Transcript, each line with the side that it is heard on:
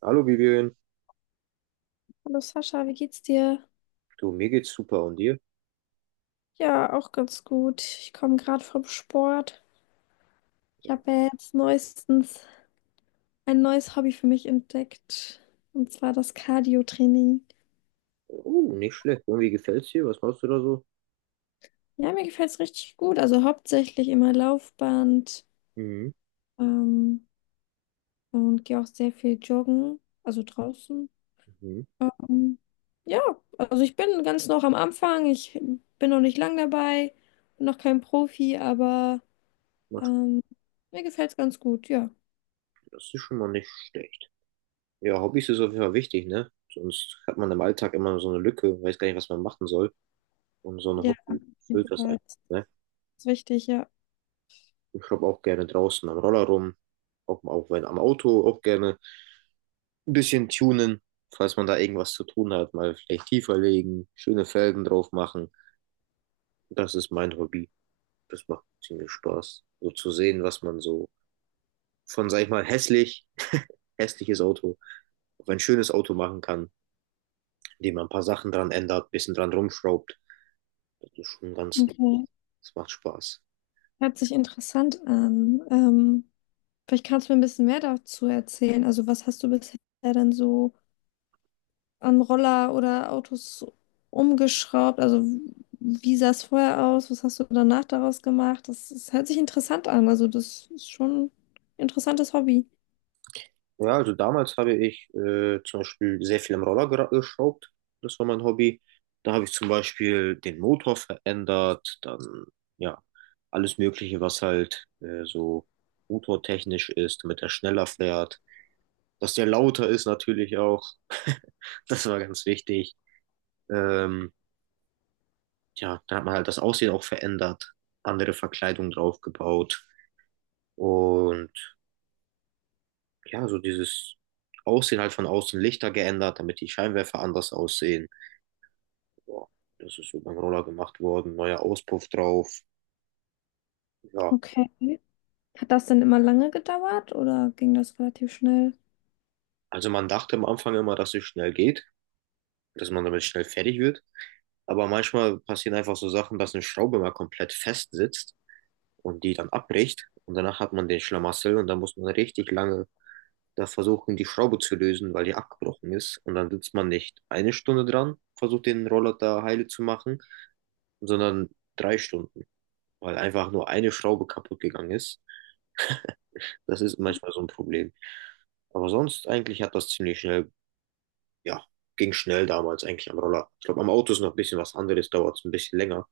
right: Hallo Vivian,
left: Hallo Sascha, wie geht's dir?
right: du, mir geht's super und dir?
left: Ja, auch ganz gut. Ich komme gerade vom Sport. Ich habe ja jetzt neuestens ein neues Hobby für mich entdeckt, und zwar das Cardio-Training.
right: Oh, nicht schlecht. Irgendwie gefällt's dir? Was machst du da so?
left: Ja, mir gefällt's richtig gut. Also hauptsächlich immer Laufband
right: Mhm,
left: ähm, und gehe auch sehr viel joggen, also draußen.
right: mhm.
left: Ähm, ja, also ich bin ganz noch am Anfang. Ich bin noch nicht lang dabei, bin noch kein Profi, aber
right: Mach-
left: ähm, mir gefällt's ganz gut, ja.
right: Das ist schon mal nicht schlecht. Ja, Hobbys ist auf jeden Fall wichtig, ne? Sonst hat man im Alltag immer so eine Lücke, weiß gar nicht, was man machen soll. Und so ein
left: Ja, auf
right: Hobby
left: jeden
right: füllt das ein,
left: Fall.
right: ne?
left: Ist wichtig, ja.
right: Ich schraub auch gerne draußen am Roller rum, auch wenn am Auto, auch gerne ein bisschen tunen, falls man da irgendwas zu tun hat, mal vielleicht tiefer legen, schöne Felgen drauf machen. Das ist mein Hobby. Das macht ziemlich Spaß, so zu sehen, was man so von, sag ich mal, hässliches Auto auf ein schönes Auto machen kann, indem man ein paar Sachen dran ändert, ein bisschen dran rumschraubt. Das ist schon ganz,
left: Okay.
right: das macht Spaß.
left: Hört sich interessant an. Vielleicht kannst du mir ein bisschen mehr dazu erzählen. Also, was hast du bisher denn so an Roller oder Autos umgeschraubt? Also, wie sah es vorher aus? Was hast du danach daraus gemacht? Das hört sich interessant an. Also, das ist schon ein interessantes Hobby.
right: Ja, also damals habe ich zum Beispiel sehr viel am Roller geschraubt. Das war mein Hobby. Da habe ich zum Beispiel den Motor verändert, dann ja, alles Mögliche, was halt so motortechnisch ist, damit er schneller fährt. Dass der lauter ist natürlich auch. Das war ganz wichtig. Ähm, ja, da hat man halt das Aussehen auch verändert, andere Verkleidung draufgebaut und ja, so dieses Aussehen halt von außen Lichter geändert, damit die Scheinwerfer anders aussehen. Ja, das ist so beim Roller gemacht worden, neuer Auspuff drauf. Ja,
left: Okay. Hat das denn immer lange gedauert oder ging das relativ schnell?
right: also man dachte am Anfang immer, dass es schnell geht, dass man damit schnell fertig wird. Aber manchmal passieren einfach so Sachen, dass eine Schraube mal komplett fest sitzt und die dann abbricht. Und danach hat man den Schlamassel und dann muss man richtig lange da versuchen, die Schraube zu lösen, weil die abgebrochen ist. Und dann sitzt man nicht eine Stunde dran, versucht den Roller da heile zu machen, sondern drei Stunden, weil einfach nur eine Schraube kaputt gegangen ist. Das ist manchmal so ein Problem. Aber sonst eigentlich hat das ziemlich schnell, ja, ging schnell damals eigentlich am Roller. Ich glaube, am Auto ist noch ein bisschen was anderes, dauert es ein bisschen länger.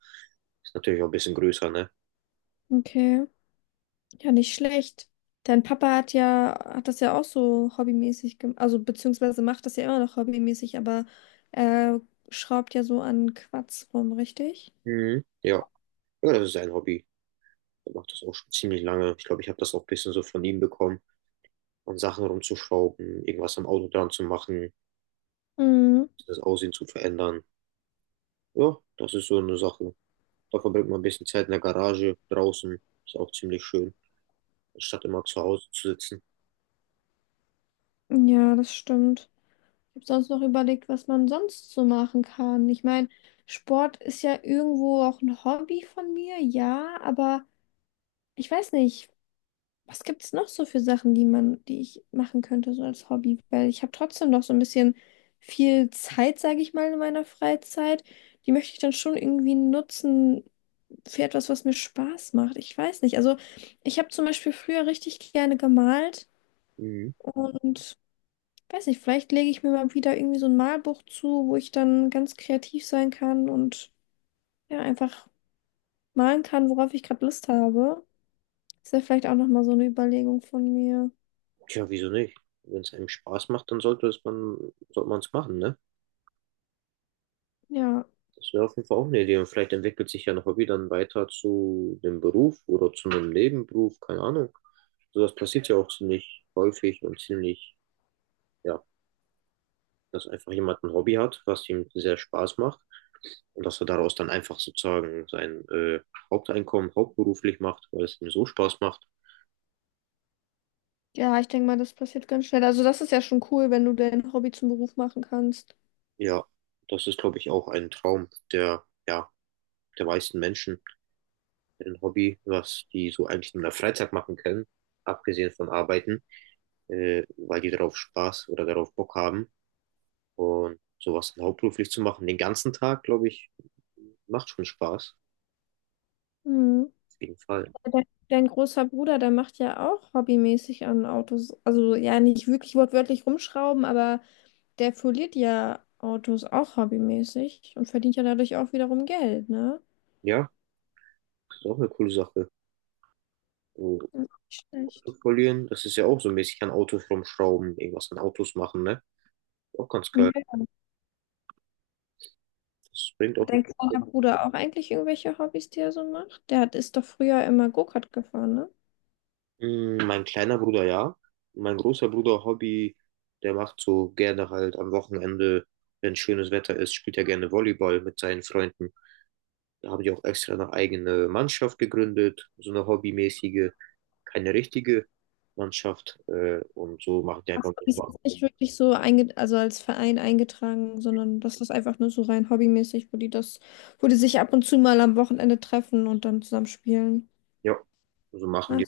right: Ist natürlich auch ein bisschen größer, ne?
left: Okay. Ja, nicht schlecht. Dein Papa hat ja, hat das ja auch so hobbymäßig gemacht, also beziehungsweise macht das ja immer noch hobbymäßig, aber er schraubt ja so an Quatsch rum, richtig?
right: Mhm. Ja. Ja, das ist ein Hobby. Er macht das auch schon ziemlich lange. Ich glaube, ich habe das auch ein bisschen so von ihm bekommen. An Sachen rumzuschrauben, irgendwas am Auto dran zu machen,
left: Mhm.
right: das Aussehen zu verändern. Ja, das ist so eine Sache. Da verbringt man ein bisschen Zeit in der Garage, draußen. Ist auch ziemlich schön, statt immer zu Hause zu sitzen.
left: Ja, das stimmt. Ich habe sonst noch überlegt, was man sonst so machen kann. Ich meine, Sport ist ja irgendwo auch ein Hobby von mir, ja, aber ich weiß nicht. Was gibt es noch so für Sachen, die ich machen könnte, so als Hobby? Weil ich habe trotzdem noch so ein bisschen viel Zeit, sage ich mal, in meiner Freizeit. Die möchte ich dann schon irgendwie nutzen für etwas, was mir Spaß macht. Ich weiß nicht. Also ich habe zum Beispiel früher richtig gerne gemalt
right: Mhm.
left: und weiß nicht, vielleicht lege ich mir mal wieder irgendwie so ein Malbuch zu, wo ich dann ganz kreativ sein kann und ja, einfach malen kann, worauf ich gerade Lust habe. Das wäre vielleicht auch nochmal so eine Überlegung von mir.
right: Tja, wieso nicht? Wenn es einem Spaß macht, dann sollte man es machen, ne?
left: Ja,
right: Das wäre auf jeden Fall auch eine Idee. Und vielleicht entwickelt sich ja noch Hobby dann weiter zu dem Beruf oder zu einem Nebenberuf, keine Ahnung. So was passiert ja auch ziemlich häufig und ziemlich, ja, dass einfach jemand ein Hobby hat, was ihm sehr Spaß macht und dass er daraus dann einfach sozusagen sein Haupteinkommen hauptberuflich macht, weil es ihm so Spaß macht.
left: ja, ich denke mal, das passiert ganz schnell. Also das ist ja schon cool, wenn du dein Hobby zum Beruf machen kannst.
right: Ja, das ist, glaube ich, auch ein Traum der, ja, der meisten Menschen, ein Hobby, was die so eigentlich nur in der Freizeit machen können, abgesehen von Arbeiten, weil die darauf Spaß oder darauf Bock haben. Und sowas dann hauptberuflich zu machen, den ganzen Tag, glaube ich, macht schon Spaß.
left: Mhm.
right: Auf jeden Fall.
left: Dein großer Bruder, der macht ja auch hobbymäßig an Autos, also ja nicht wirklich wortwörtlich rumschrauben, aber der foliert ja Autos auch hobbymäßig und verdient ja dadurch auch wiederum Geld, ne?
right: Ja, das ist auch eine coole Sache.
left: Ja, nicht schlecht.
right: Verlieren, das ist ja auch so mäßig an Autos rumschrauben, irgendwas an Autos machen, ne? Auch ganz geil.
left: Ja.
right: Das bringt
left: Hat
right: auch.
left: dein kleiner Bruder auch eigentlich irgendwelche Hobbys, die er so macht? Der hat, ist doch früher immer Go-Kart gefahren, ne?
right: Hm, mein kleiner Bruder, ja. Mein großer Bruder, Hobby, der macht so gerne halt am Wochenende, wenn schönes Wetter ist, spielt er gerne Volleyball mit seinen Freunden. Da habe ich auch extra eine eigene Mannschaft gegründet, so eine hobbymäßige, keine richtige Mannschaft. Und so machen die
left: Ach so,
right: einfach
left: die ist
right: manchmal.
left: jetzt nicht wirklich so einge also als Verein eingetragen, sondern das ist einfach nur so rein hobbymäßig, wo die sich ab und zu mal am Wochenende treffen und dann zusammen spielen.
right: Ja, so machen die.
left: Ach,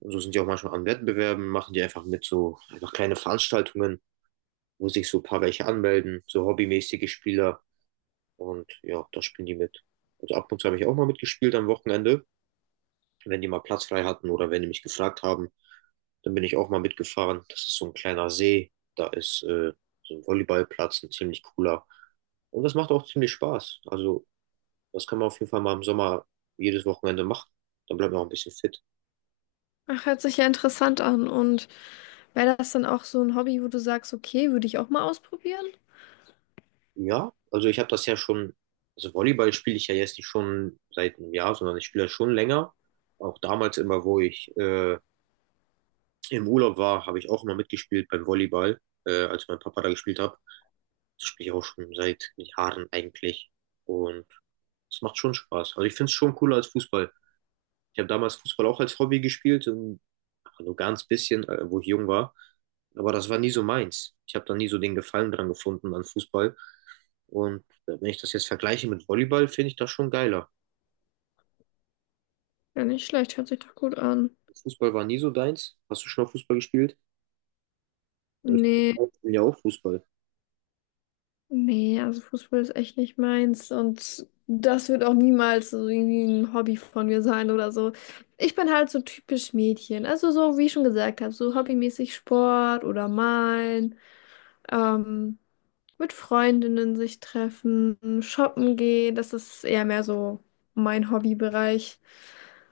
right: Und so sind die auch manchmal an Wettbewerben, machen die einfach mit so einfach kleine Veranstaltungen, wo sich so ein paar welche anmelden, so hobbymäßige Spieler. Und ja, da spielen die mit. Also ab und zu habe ich auch mal mitgespielt am Wochenende, wenn die mal Platz frei hatten oder wenn die mich gefragt haben, dann bin ich auch mal mitgefahren. Das ist so ein kleiner See, da ist so ein Volleyballplatz, ein ziemlich cooler. Und das macht auch ziemlich Spaß. Also das kann man auf jeden Fall mal im Sommer jedes Wochenende machen. Dann bleibt man auch ein bisschen fit.
left: ach, hört sich ja interessant an. Und wäre das dann auch so ein Hobby, wo du sagst, okay, würde ich auch mal ausprobieren?
right: Ja, also ich habe das ja schon, also Volleyball spiele ich ja jetzt nicht schon seit einem Jahr, sondern ich spiele das schon länger. Auch damals immer, wo ich im Urlaub war, habe ich auch immer mitgespielt beim Volleyball, als mein Papa da gespielt hat. Das spiele ich auch schon seit Jahren eigentlich. Und es macht schon Spaß. Also ich finde es schon cooler als Fußball. Ich habe damals Fußball auch als Hobby gespielt, nur ganz bisschen, wo ich jung war. Aber das war nie so meins. Ich habe da nie so den Gefallen dran gefunden an Fußball. Und wenn ich das jetzt vergleiche mit Volleyball, finde ich das schon geiler.
left: Ja, nicht schlecht, hört sich doch gut an.
right: Fußball war nie so deins. Hast du schon mal Fußball gespielt? Weil
left: Nee.
right: ich bin ja auch Fußball.
left: Nee, also Fußball ist echt nicht meins und das wird auch niemals so irgendwie ein Hobby von mir sein oder so. Ich bin halt so typisch Mädchen. Also so, wie ich schon gesagt habe, so hobbymäßig Sport oder malen, ähm, mit Freundinnen sich treffen, shoppen gehen. Das ist eher mehr so mein Hobbybereich.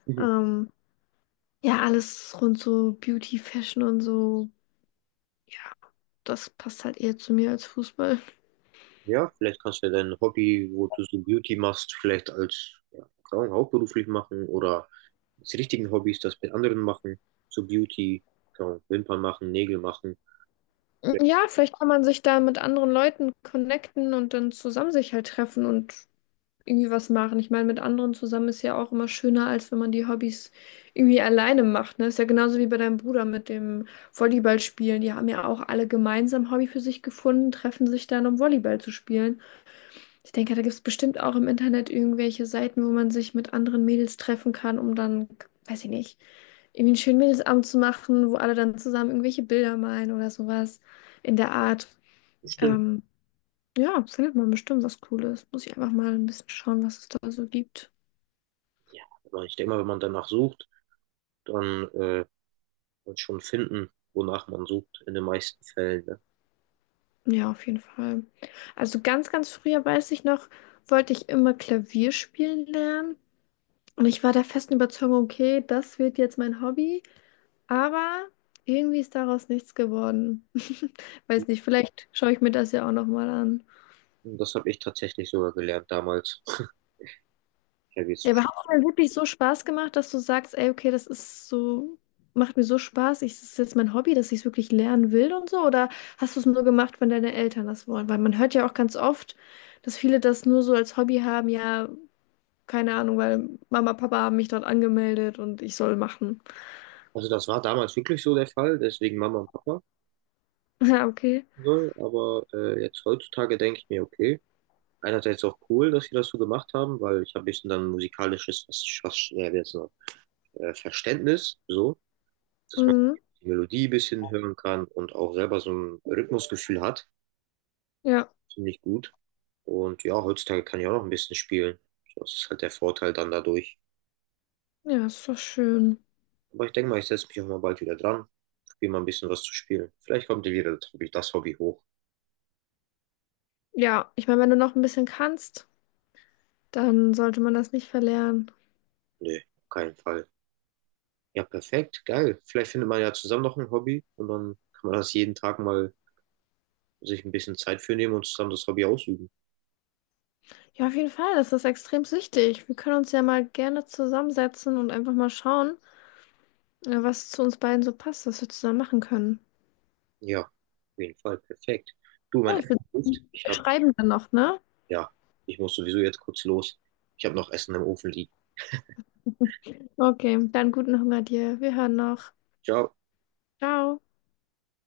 left: Ähm, ja, alles rund so Beauty, Fashion und so. Das passt halt eher zu mir als Fußball.
right: Ja, vielleicht kannst du ja dein Hobby, wo du so Beauty machst, vielleicht als, ja, keine Ahnung, hauptberuflich machen oder als richtigen Hobbys das mit anderen machen. So Beauty, keine Ahnung, Wimpern machen, Nägel machen. Ja,
left: Ja, vielleicht kann man sich da mit anderen Leuten connecten und dann zusammen sich halt treffen und irgendwie was machen. Ich meine, mit anderen zusammen ist ja auch immer schöner, als wenn man die Hobbys irgendwie alleine macht. Ne? Ist ja genauso wie bei deinem Bruder mit dem Volleyballspielen. Die haben ja auch alle gemeinsam Hobby für sich gefunden, treffen sich dann, um Volleyball zu spielen. Ich denke, da gibt es bestimmt auch im Internet irgendwelche Seiten, wo man sich mit anderen Mädels treffen kann, um dann, weiß ich nicht, irgendwie einen schönen Mädelsabend zu machen, wo alle dann zusammen irgendwelche Bilder malen oder sowas in der Art.
right: bestimmt.
left: Ähm, ja, findet man bestimmt was Cooles. Muss ich einfach mal ein bisschen schauen, was es da so gibt.
right: Ja, aber ich denke mal, wenn man danach sucht, dann wird schon finden, wonach man sucht, in den meisten Fällen. Ne?
left: Ja, auf jeden Fall. Also ganz früher weiß ich noch, wollte ich immer Klavier spielen lernen. Und ich war der festen Überzeugung, okay, das wird jetzt mein Hobby. Aber irgendwie ist daraus nichts geworden. Weiß nicht, vielleicht schaue ich mir das ja auch nochmal an.
right: Und das habe ich tatsächlich sogar gelernt damals. Ja, wie es-
left: Ja, aber hat es denn wirklich so Spaß gemacht, dass du sagst, ey, okay, das ist so, macht mir so Spaß, das ist jetzt mein Hobby, dass ich es wirklich lernen will und so? Oder hast du es nur gemacht, wenn deine Eltern das wollen? Weil man hört ja auch ganz oft, dass viele das nur so als Hobby haben, ja, keine Ahnung, weil Mama, Papa haben mich dort angemeldet und ich soll machen.
right: Also das war damals wirklich so der Fall, deswegen Mama und Papa.
left: Ja, okay.
right: Ne? Aber jetzt heutzutage denke ich mir, okay, einerseits auch cool, dass sie das so gemacht haben, weil ich habe ein bisschen dann musikalisches was, was, wie jetzt noch, Verständnis, so, dass man
left: Mhm.
right: die Melodie ein bisschen hören kann und auch selber so ein Rhythmusgefühl hat.
left: Ja,
right: Finde ich gut. Und ja, heutzutage kann ich auch noch ein bisschen spielen. Das ist halt der Vorteil dann dadurch.
left: ja, ist doch schön.
right: Aber ich denke mal, ich setze mich auch mal bald wieder dran, probiere mal ein bisschen was zu spielen. Vielleicht kommt dir wieder das Hobby hoch.
left: Ja, ich meine, wenn du noch ein bisschen kannst. Dann sollte man das nicht verlernen.
right: Nee, auf keinen Fall. Ja, perfekt, geil. Vielleicht findet man ja zusammen noch ein Hobby und dann kann man das jeden Tag mal sich ein bisschen Zeit für nehmen und zusammen das Hobby ausüben.
left: Ja, auf jeden Fall, das ist extrem wichtig. Wir können uns ja mal gerne zusammensetzen und einfach mal schauen, was zu uns beiden so passt, was wir zusammen machen können.
right: Ja, auf jeden Fall, perfekt. Du, mein
left: Ja, ich würde
right: Essen ruft.
left: wir schreiben dann noch, ne?
right: Ja, ich muss sowieso jetzt kurz los. Ich habe noch Essen im Ofen liegen.
left: Okay, dann guten Hunger dir. Wir hören noch.
right: Ciao.
left: Ciao.